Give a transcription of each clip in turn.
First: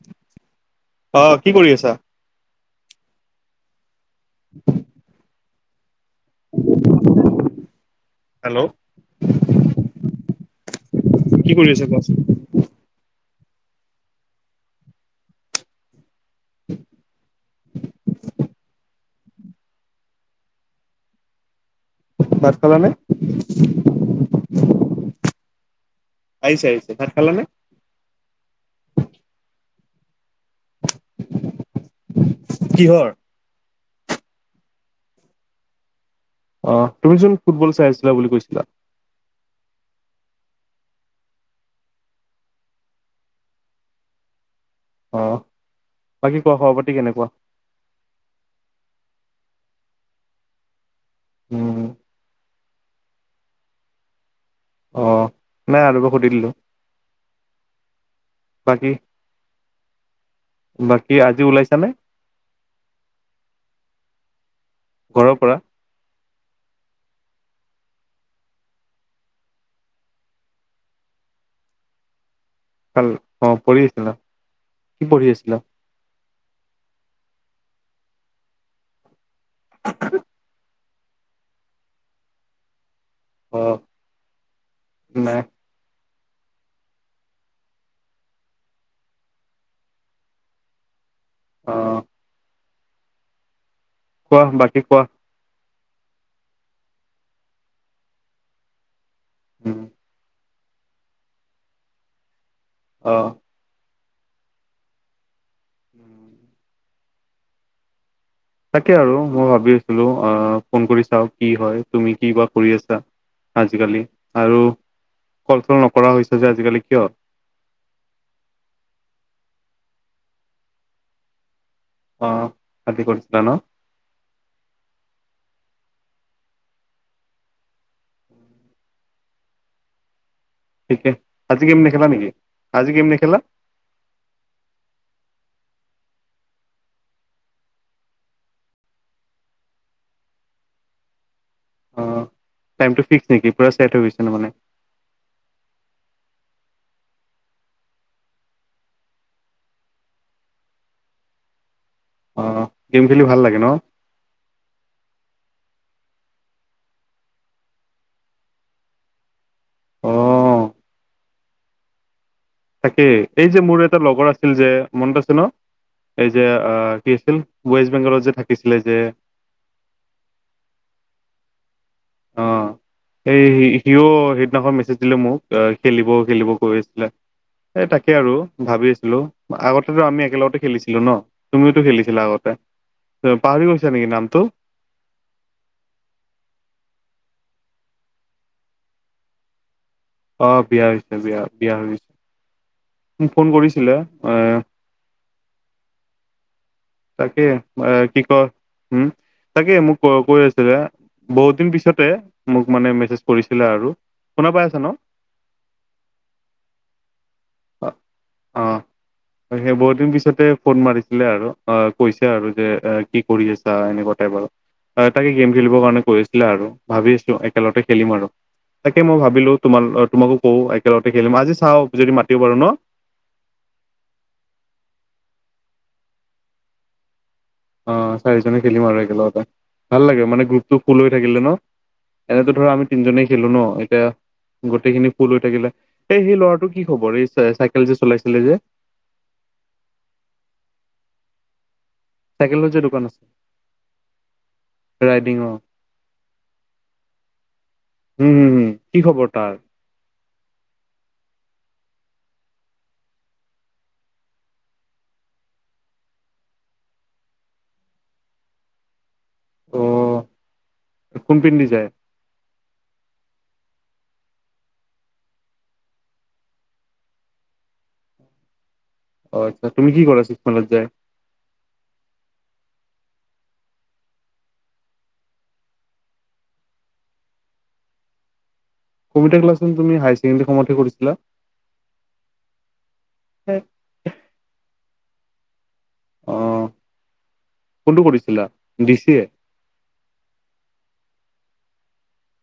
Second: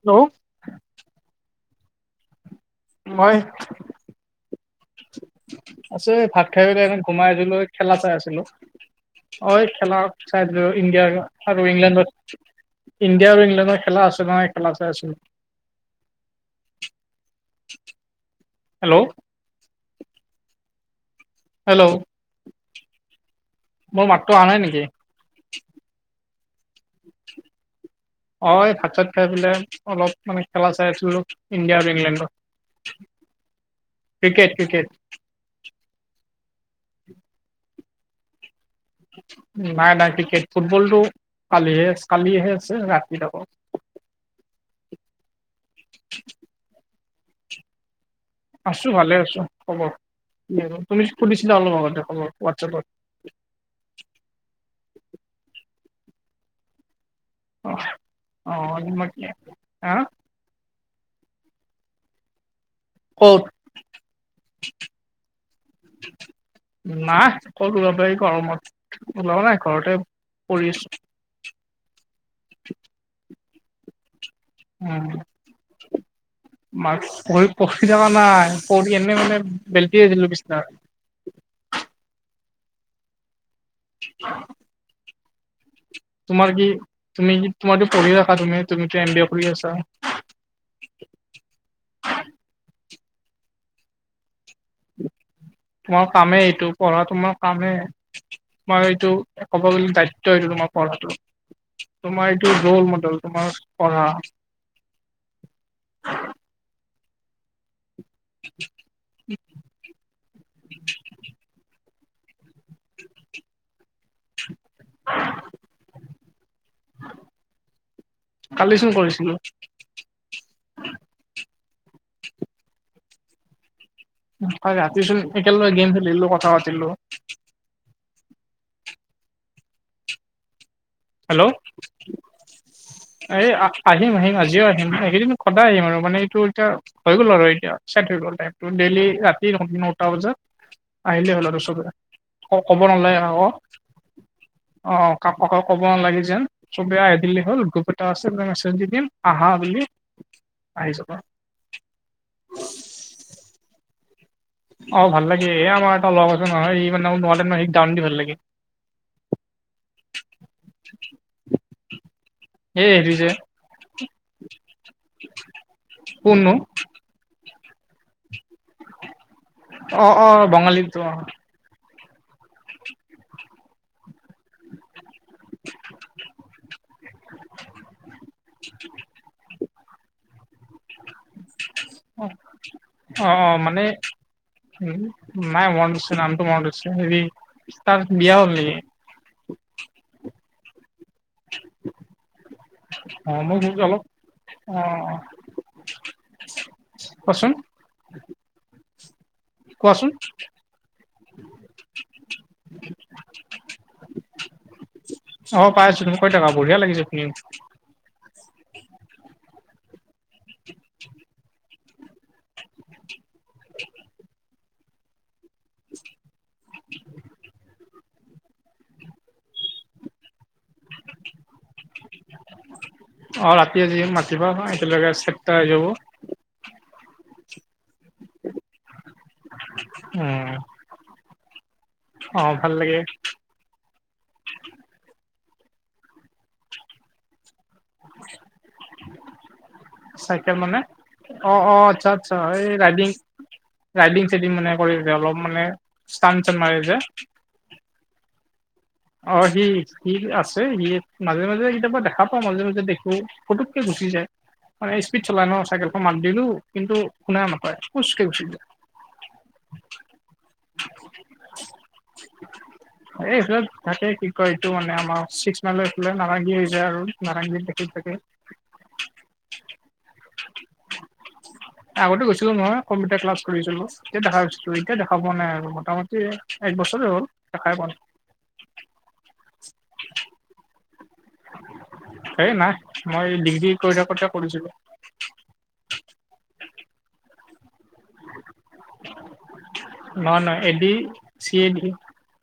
Hello, অ কি কৰি আছা। মই, [unintelligible] আছে ভাত খাই পাই এনে ঘোমাই আহিছিলোঁ খেলা চাই আছিলোঁ। অ খেলা চাই ইণ্ডিয়াৰ কি আৰু কৰি আছা ইংলেণ্ডৰ, ইণ্ডিয়া আৰু ইংলেণ্ডৰ খেলা আছে নহয় খেলা চাই আছো। [unintelligible] হেল্ল', হেল্ল', ভাত খালা নে। মোৰ মাতো অহা‌ নাই নেকি। আহিছে আহিছে ভাত খালা নে। অ এই ভাত চাত খাই পেলাই অলপ মানে খেলা চাই আছিলো ইণ্ডিয়াৰ ইংলেণ্ড কিহৰ? ক্ৰিকেট ক্ৰিকেট, অ তুমি চোন ফুটবল চাই আছিলা বুলি কৈছিলা। নাই নাই ক্ৰিকেট ফুটবলতটো কালিহে আ কালিহে আছে ৰাতি আকৌ, অঁ বাকী কোৱা খবৰ পাতি কেনেকুৱা। আছো ভালে আছো হব তুমি সুধছিলা অলপ উম আগতে খব হোৱাটছাএপত, অ নাই আৰু সুধি দিলো। অ অ বাকী তোমাত কৰে হা, বাকী আজি ওলাইছা নে। ক'ত, [inaudible] নাই কত ওলাব পাৰি গৰমত ওলাও নাই ঘৰতে পৰি আছো। [unintelligible] উ কি পঢ়ি আছিলা? মাক পঢ়ি পঢ়ি থকা নাই পঢ়ি এনে মানে, বেলতি দিলা বিছনা, অ [unintelligible] নাই। তোমাৰ কি তুমি কি [unintelligible] কৰি আছা। অ কোৱা বাকী কোৱা। তোমাৰ কামেই এইটো পঢ়া তোমাৰ কামেই তোমাৰ এইটো ক'ব উম গলে দায়িত্ব এইটো তোমাৰ। তোমাৰ এইটো ৰোল অ মডেল তোমাৰ, পঢ়া, তাকে আৰু মই ভাবি আছিলোঁ অ ফোন কৰি চাওঁ কি হয়। তুমি কি বা কৰি আছা আজিকালি। আৰু কল চল নকৰা হৈছে যে আজিকালি কিয়। কালিছোন কৰিছিলোঁ। অ কালি কৰিছিলা ন, হয় ৰাতিচোন একেলগে গেম খেলিলো কথা পাতিলোঁ। ঠিকে হেল্ল, আজি গেম নেখেলা নেকি আজি গেম নেখেলা এই আ, আহিম আহিম আজিও আহিম এইকেইদিন সদায় আহিম আৰু মানে এইটো এতিয়া। হৈ গ'ল আৰু এতিয়া চে'ট হৈ গ'ল টাইমটো ডেইলী ৰাতি নটা বজাত আহিলে হ'ল! আৰু চবে অ ক'ব টাইমটো নালাগে ফিক্স কাকো নিকি পুৰা চে'ট হৈ গৈছে! ন মানে অ', কাক ককক ক'ব নালাগে যেন চবে আহি দিলে হ'ল! গোপ এটা আছে! মই মেছেজ দি দিম! আহা বুলি আহি চাবা অ', গেম খেলি ভাল লাগে! ন অ', ভাল লাগে! এই আমাৰ এটা লগ আছে নহয় ই মানে নদেন গান দি ভাল লাগে! অ' [unintelligible] তাকেই এই যে মোৰ এটা লগৰ আছিল যে মনত আছে ন এই যে কোননো অ কি আছিল! ৱেষ্ট বেংগলত যে থাকিছিলে যে অ', অ' বঙালীতো অ' অ', এই সিওঁ সেইদিনাখন মেছেজ দিলে মোক এ খেলিব, খেলিব কৈ আছিলে! এ তাকে আৰু ভাবি আছিলোঁ! আগত কিন্তু আমি একেলগতে খেলিছিলোঁ ন তুমিওটো খেলিছিলা আগতে পাহৰি গৈছা নিকি নামটো উম নাই মনত আছে! নামটো মনত আছে! হেৰি তাৰ বিয়া হ'ল নিকি অ', বিয়া হৈছে! বিয়া, বিয়া হৈছ অ', মই [unintelligible] অলপ এ অ অ' তাকে কোৱাচোন এ কি কয় উম তাকে মোক কোৱাচোন কৈ, কৈ আছিলে! বহুত দিন পিছতে মোক মানে মেছেজ কৰিছিলে! আৰু শুনা পাই আছা ন অ', পাই আছোঁ! তুমি কৈ থাকা! বঢ়িয়া লাগিছে! শুনি অ অ', সেই বহুদিন পিছতে ফ'ন মাৰিছিলে আৰু অ', কৈছে আৰু যে এ কি কৰি আছা এনেকুৱা টাইপ আৰু এ তাকে গেম খেলিবৰ কাৰণে কৈ আছ' বলা আৰু ভাবি আছোঁ! একেলগে খেলিম আৰু তাকে মই ভাবিলোঁ! তোমাৰ তোমাকো কওঁ একেলগতে খেলিম আজি চাওঁ যদি মাতিব পাৰো ন অ', ৰাতি আজি মাতিবা! একেলগে চেপটা আহি যাব! অ', চাৰিজনে খেলিম আৰু একেলগতে ভাল লাগে মানে উম, গ্ৰুপটো ফুল হৈ থাকিলে ন এনেতো অ', ভাল ধৰা আমি লাগে তিনজনেই খেলোঁ! ন এতিয়া গোটেইখিনি ফুল হৈ থাকিলে এই সেই ল'ৰাটো কি খবৰ এই চে চাই চাইকেল যে চলাইছিলে যে চাইকেল মানে অ', অ' আচ্ছা, আচ্ছা এই চাইকেলৰ যে দোকান ৰাইডিং আছে ৰাইডিং চাইডিং মানে কৰে যে অলপ ৰাইডিঙৰ মানে ষ্টান চান মাৰে যে উম, উম, উম অ', সি সি আছে! সি মাজে, মাজে কেতিয়াবা দেখা পাওঁ! মাজে, মাজে দেখো পুটুককে গুচি যায়! মানে স্পীড চলাই ন চাইকেলখন মাত দিলোঁ! কিন্তু শুনা নাপায়! ফোচকে গুচি যায়! অ', কোনপিনদি যায়! এ এইফালে থাকে! কি কয় এইটো মানে আমাৰ ছিক্স মাইলৰ এইফালে নাৰেঙ্গী হৈ যায়! আৰু নাৰেঙ্গীত দেখি থাকে! [inaudible] অ', আচ্ছা তুমি কি কৰা ছিস্ক মাইলত যাই [inaudible] আগতে গৈছিলোঁ নহয় কম্পিউটাৰ ক্লাছ কৰিছিলোঁ! তেতিয়া দেখা পাইছোঁ! এতিয়া দেখা পোৱা নাই আৰু মোটামুটি এক বছৰে হ'ল! দেখাই পোৱা নাই! কম্পিউটাৰ ক্লাছচোন তুমি হায়াৰ ছেকেণ্ডাৰী সময়তহে কৰিছিলা? সেই নাই মই ডিগ্ৰী কৰি থাকোঁতে কৰিছিলোঁ। অ', কোনটো কৰিছিলা ডি চি এ? নহয় নহয় এ দি চি এ দি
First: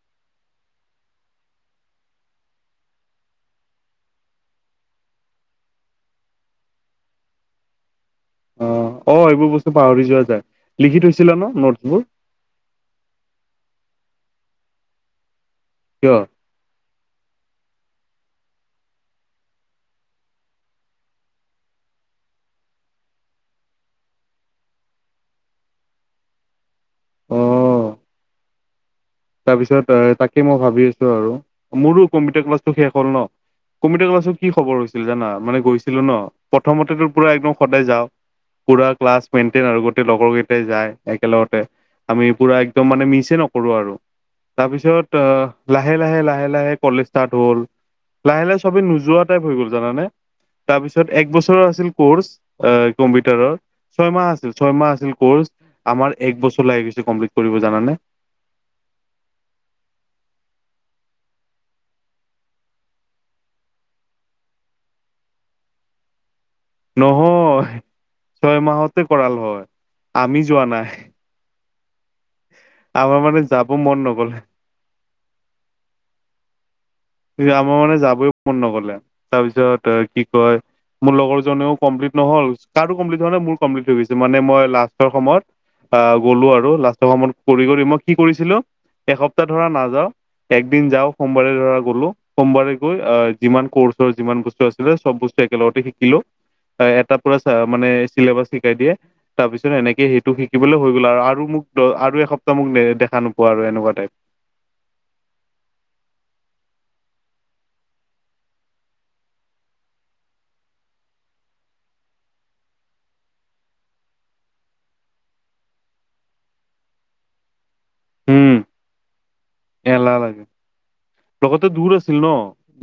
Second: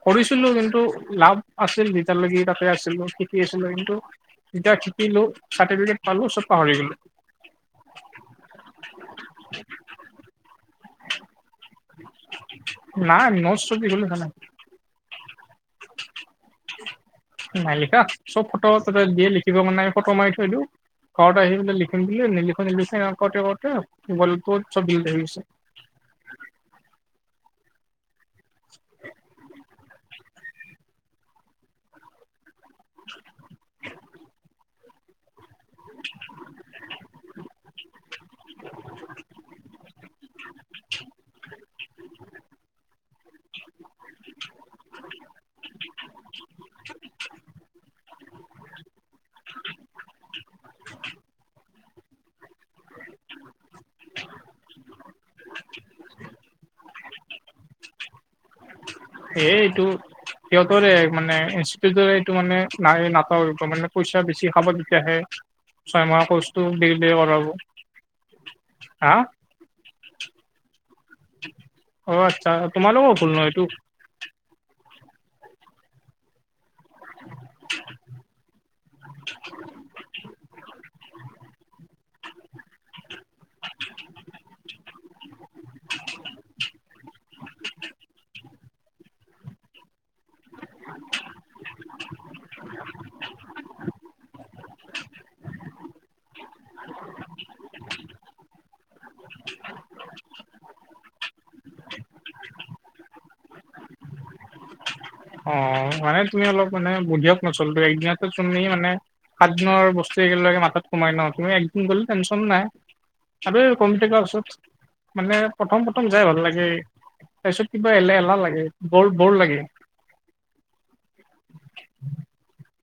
কৰিছিলো কিন্তু লাভ আছিল যেতিয়ালৈকে তাতে আছিলো, শিকি আছিলো কিন্তু যেতিয়া শিকিলো চাৰ্টিফিকেট পালো, চব পাহৰি গলো। অ অ' এইবোৰ বস্তু পাহৰি যোৱা যায়। লিখি থৈছিলা নোট? নাই, নোট চোট একো লিখা নাই। কিয়? নাই লিখা, চব ফটো তাতে দিয়ে লিখিব মানে ফটো মাৰি থৈ দিওঁ। ঘৰত আহি লিখিম বুলি নিলিখি নিলিখি হেনেকে কৰোঁতে কৰোঁতে মোবাইলটো চব দিলেত হৈ গৈছে। অ'। [inaudible] তাৰপিছত তাকে মই ভাবি আছো আৰু মোৰো কম্পিউটাৰ ক্লাছ টো শেষ হ'ল ন' কম্পিউটাৰ ক্লাছো কি খবৰ হৈছিল জানা মানে গৈছিলো ন' প্ৰথমতে তো পুৰা একদম সদায় যাওঁ, পুৰা ক্লাছ মেইনটেইন আৰু গোটেই লগৰ কেইটাই যায় একেলগতে আমি পুৰা একদম মানে মিচে নকৰোঁ আৰু। তাৰপিছত লাহে লাহে লাহে লাহে কলেজ ষ্টাৰ্ট হ'ল। লাহে লাহে চবেই নোযোৱা টাইপ হৈ গ'ল জানানে। তাৰপিছত এক বছৰৰ আছিল কোৰ্চ এ কম্পিউটাৰৰ। ছয় মাহ আছিল ছয় মাহ আছিল কোৰ্চ আমাৰ এক বছৰ লাগি গৈছে কমপ্লিট কৰিব জানানে? এ এইটো সিহঁতৰে মানে ইনষ্টিটিউটৰ এইটো মানে না নাটক মানে পইচা বেছি খাব তেতিয়াহে, ছয় মাহৰ কোৰ্চ নহয়, ছয় মাহতে হা কৰাল হয়, আমি যোৱা নাই। অ' আচ্ছা, তোমালোকৰ আমাৰ ভুল মানে ন' এইটো? যাব মন নগলে। আমাৰ মানে যাবই মন নগলে, তাৰপিছত কি কয় মোৰ লগৰজনেও কমপ্লিট নহল, কাৰো কমপ্লিট হোৱা নাই, মোৰ কমপ্লিট হৈ গৈছে, মানে মই লাষ্টৰ সময়ত আহ গ'লো আৰু লাষ্টৰ সমত কৰি কৰি মই কি কৰিছিলো এসপ্তাহ ধৰা নাযাওঁ একদিন যাওঁ সোমবাৰে ধৰা গলো সোমবাৰে গৈ আহ, যিমান কৰ্চৰ যিমান বস্তু আছিলে চব বস্তু একেলগতে শিকিলো। এটা পুৰা মানে চেলেবাছ শিকাই দিয়ে। তাৰপিছত এনেকে সেইটো শিকিবলে হৈ গ'ল আৰু মোক ত' আৰু এসপ্তাহ মোক দেখা নোপোৱা আৰু এনেকুৱা টাইপ। অঁ মানে তুমি অলপ মানে বুধিয়ক ন সেইটোয়ে একদিনতে তুমি মানে সাতদিনৰ বস্তু একেলগে মাথাত সোমাই ন তুমি এদিন গ'লে টেনচন নাই। আৰু কম্পিউটাৰ ক্লাছত মানে প্ৰথম প্ৰথম যাই ভাল লাগে। তাৰ পিছত কিবা এলে এলাহ উম লাগে বৰ বৰ লাগে। এলাহ লাগে, লগতে দূৰ আছিল ন'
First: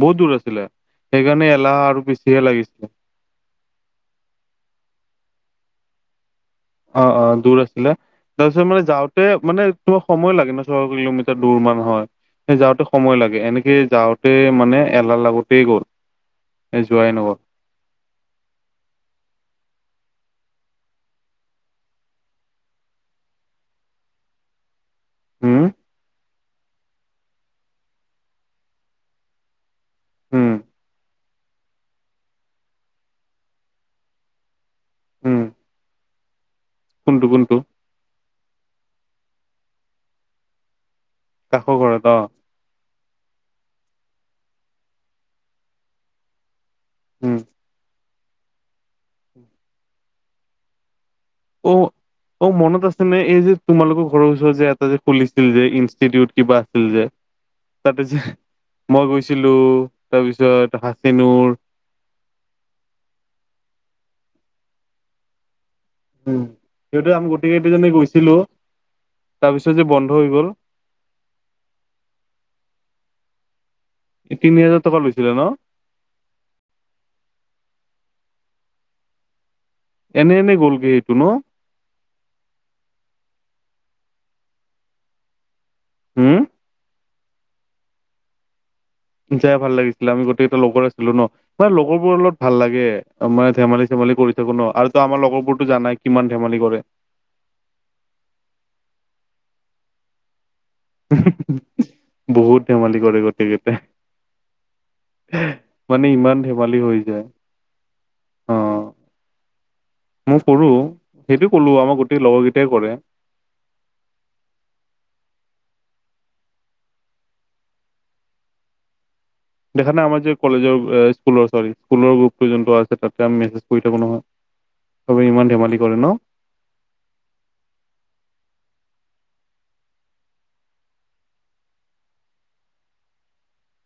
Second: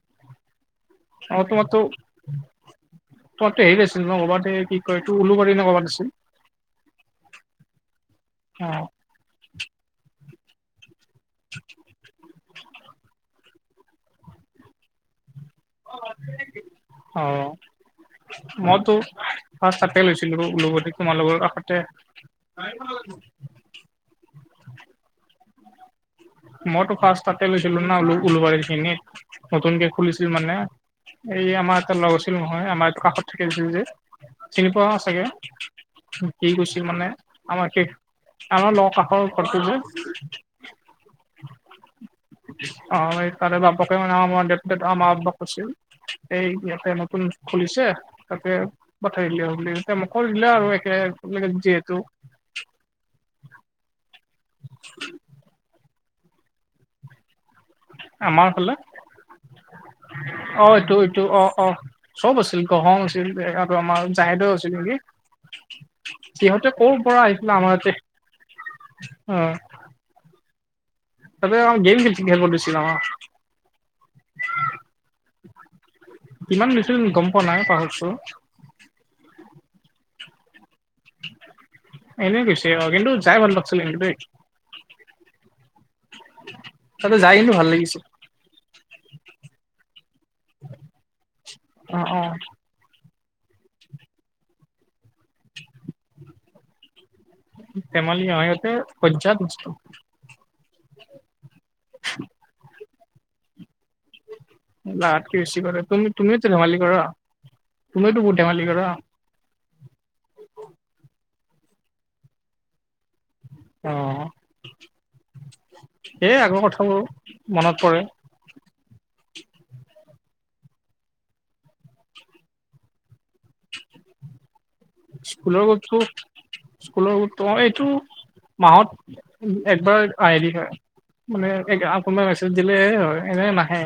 বহুত দূৰ আছিলে। সেইকাৰণে এলাহ আৰু বেছিহে লাগিছিলে। তহঁতে হেৰিত আছিল ন' ক'বাত কি কয় এইটো উলুবাৰী নে' ক'ৰবাত আছিল? অঁ অঁ' দূৰ আছিলে, তাৰপিছত মানে যাওঁ তে মানে তোমাৰ সময় লাগে ন' ছয় কিলোমিটাৰ দূৰ মান হয়। সেই যাওঁতে সময় লাগে এনেকে যাওঁতে মানে এলাহ লাগ অ। মইতো ফাৰ্ষ্ট তাতে লৈছিলো উলুবাৰী তোমালোকৰ কাষতে। [inaudible] হুম? মইতো ফাৰ্ষ্ট তাতে লৈছিলো না উলুবাৰী নতুনকে খুলিছিল উম মানে, এই আমাৰ এটাৰ লগ হৈছিল নহয় আমাৰটো কাষত থাকি আছিল যে, চিনি পোৱা চাগে? উম সি গৈছিল মানে কোনটো কোনটো আমাৰ শেষ আমাৰ লগ কাষৰ ঘৰটো যে কাষৰ ঘৰত অ'। অ এই তাৰে বাপকে মানে [unintelligible] কৈছিল এই ইয়াতে মোক উম [unintelligible] [unintelligible] অ যিহেতু অ মনত আছে নে, এই যে তোমালোকৰ ঘৰৰ ওচৰত যে এটা যে খুলিছিল যে [unintelligible] কিবা আছিল যে। তাতে যি আমাৰ ফালে মই গৈছিলো অ তাৰপিছত এইটো এইটো অ হাচনুৰ অ চব আছিল [unintelligible] আছিল আৰু আমাৰ জাহেদেও আছিল নেকি? উ ক'ৰ সিহঁতে পৰা আমি আহিছিলে গোটেই আমাৰ কেই জনে ইয়াতে গৈছিলো অ তাৰপিছত যে বন্ধ হৈ গ'ল। [unintelligible] তিনি হাজাৰ টকা লৈছিলে ন। [unintelligible] গম পোৱা নাই পাহুৰছো। এনে এনে গ'লগৈ। এনে গৈছে কিন্তু যাই ভাল লাগিছিল কিন্তু দেই। হম। তাতে যাই কিন্তু ভাল লাগিছে। যাই ভাল লাগিছিলে, আমি গোটেইকটা লগৰ আছিলো ন, মানে অ লগৰবোৰ অ অলত ভাল লাগে। মানে ধেমালি-চেমালি কৰি থাকো ন আৰু তো আমাৰ লগৰবোৰতো জানাই কিমান ধেমালি কৰে। ধেমালি আয়তে বৈজাত মস্তো। উহুম বহুত ধেমালি কৰে গোটেইকেইটা। লগেতকে বেছি কৰে, তুমি ইমান তুমি ধেমালি ধেমালী হৈ কৰা। যায় তুমিওতো বহুত ধেমালী অ কৰা। মই কৰো, সেইটো ক'লো আমাৰ গোটেই লগৰ কেইটাই কৰে। অ সেই আগৰ কথাবোৰ মনত পৰে। দেখা নাই আমাৰ যে কলেজৰ স্কুলৰ ছোৱালী, স্কুলৰ গ্ৰুপ পৈযন্ত আছে তাতে আমি মেজ স্কুলৰ কৰে [unintelligible] ন স্কুলৰ গ্ৰুপটো এইটো মাহত একবাৰ আহিলি হয়। মানে আপোনাৰ মেছেজ দিলে হয় এনে নাহে।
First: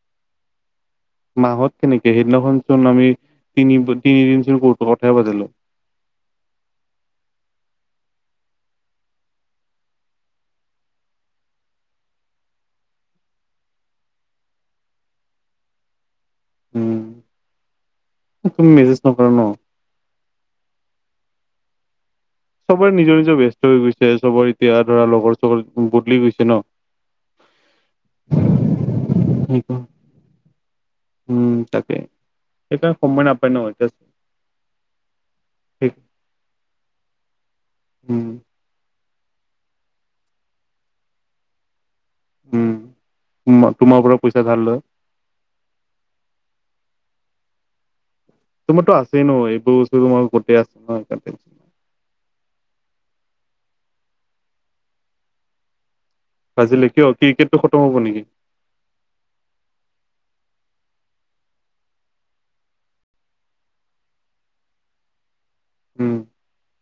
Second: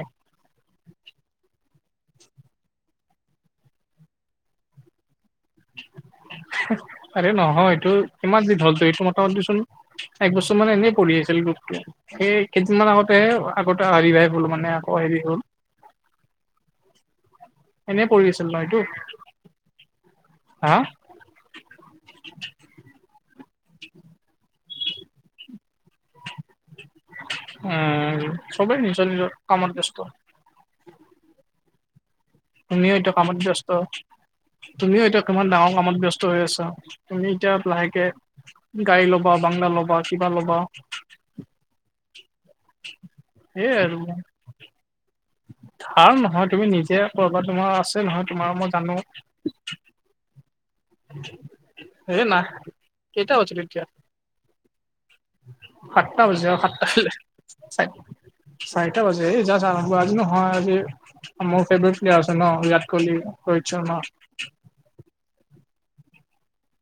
মাহত কেনেকে সেইদিনাখন চোন আমি তিনি তিনিদিন চন কথাই পাতিলো। [inaudible] আৰে নহয় এইটো কিমান দিন হ'ল এইটো মোতামোতিচোন এক বছৰ মান এনেই পঢ়ি আছিল গ্ৰুপটো। এই কেইদিনমান আগতে, আগতে হেৰি ভাই হ'ল মানে আকৌ হেৰি হ'ল। উম। এনেই পৰি আছিল নহ তুমি এইটো? মেছেজ নকৰা ন হা? চবৰে নিজৰ নিজৰ ব্যস্ত হৈ গৈছে, চবৰে এতিয়া ধৰা লগৰ-চগৰ বদলি গৈছে ন। উম সবেই নিজৰ নিজৰ কামত ব্যস্ত। উম তাকে এই একদম তুমিও এতিয়া সময় কামত নাপাই ন ব্যস্ত তুমিও এতিয়া কিমান ডাঙৰ ঠিক কামত ব্যস্ত হৈ আছা তুমি এতিয়া লাহেকে উম গাড়ী লগ ক' বাংলা ল'বা কিবা ল'বা উম সেয়াই আৰু তোমাৰ পৰা পইচা ধাৰ লয় ধাৰ নহয় তুমি নিজে কৰ'বাত তোমাৰ আছে নহয় তোমাৰ মই তুমাৰ তো জানো আছেই নো এইবোৰ [unintelligible] আছে হেই না কেইটিয়া [unintelligible] এতিয়া সাতটা বজি আহ ভাজিলে কিয় ক্ৰিকেটটো খতম সাতটা হ'ব ব নেকি চাৰিটা বাজি [unintelligible] আজি নহয় আজি মোৰ ফেভৰেট [unintelligible] আছে ন বিৰাট কোহলি ৰোহিত শৰ্মা উম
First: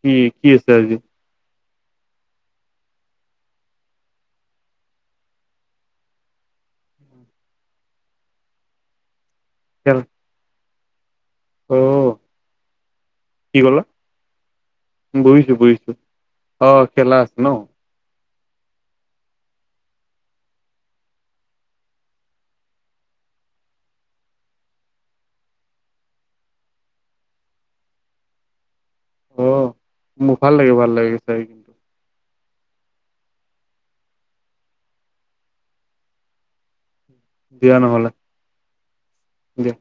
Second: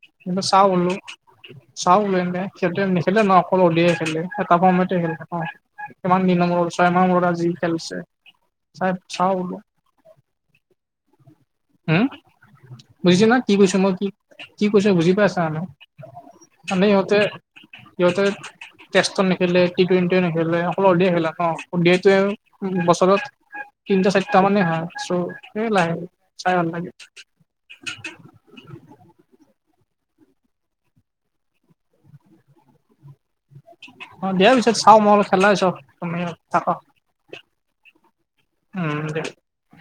কি কি আছে আজি [unintelligible] কিমান দিনৰ মূৰত ছয় মা মূৰত আজি খেল হৈছে চাওঁ বোলো তেল উম বুজিছো ন কি কৈছো মই কি কি কৈছো বুজি পাইছা বহিছো ন বহিছো অ খেলা আছে ন সিহঁতে টেষ্টতন নেখেলে টি টুৱেণ্টি নেখেলে অকল অধিয়া খেলা ন অধিয়টোৱে বছৰত তিনটা চাৰিটা মানে হয় চ' স লাহে চাই ভাল লাগে অ মোৰ ভাল লাগে ভাল লাগে চাই কি অ দিয়া পিছে চাও মই অল খেলাছো তুমি থাক দিয়া নহ'লে উম দিয়া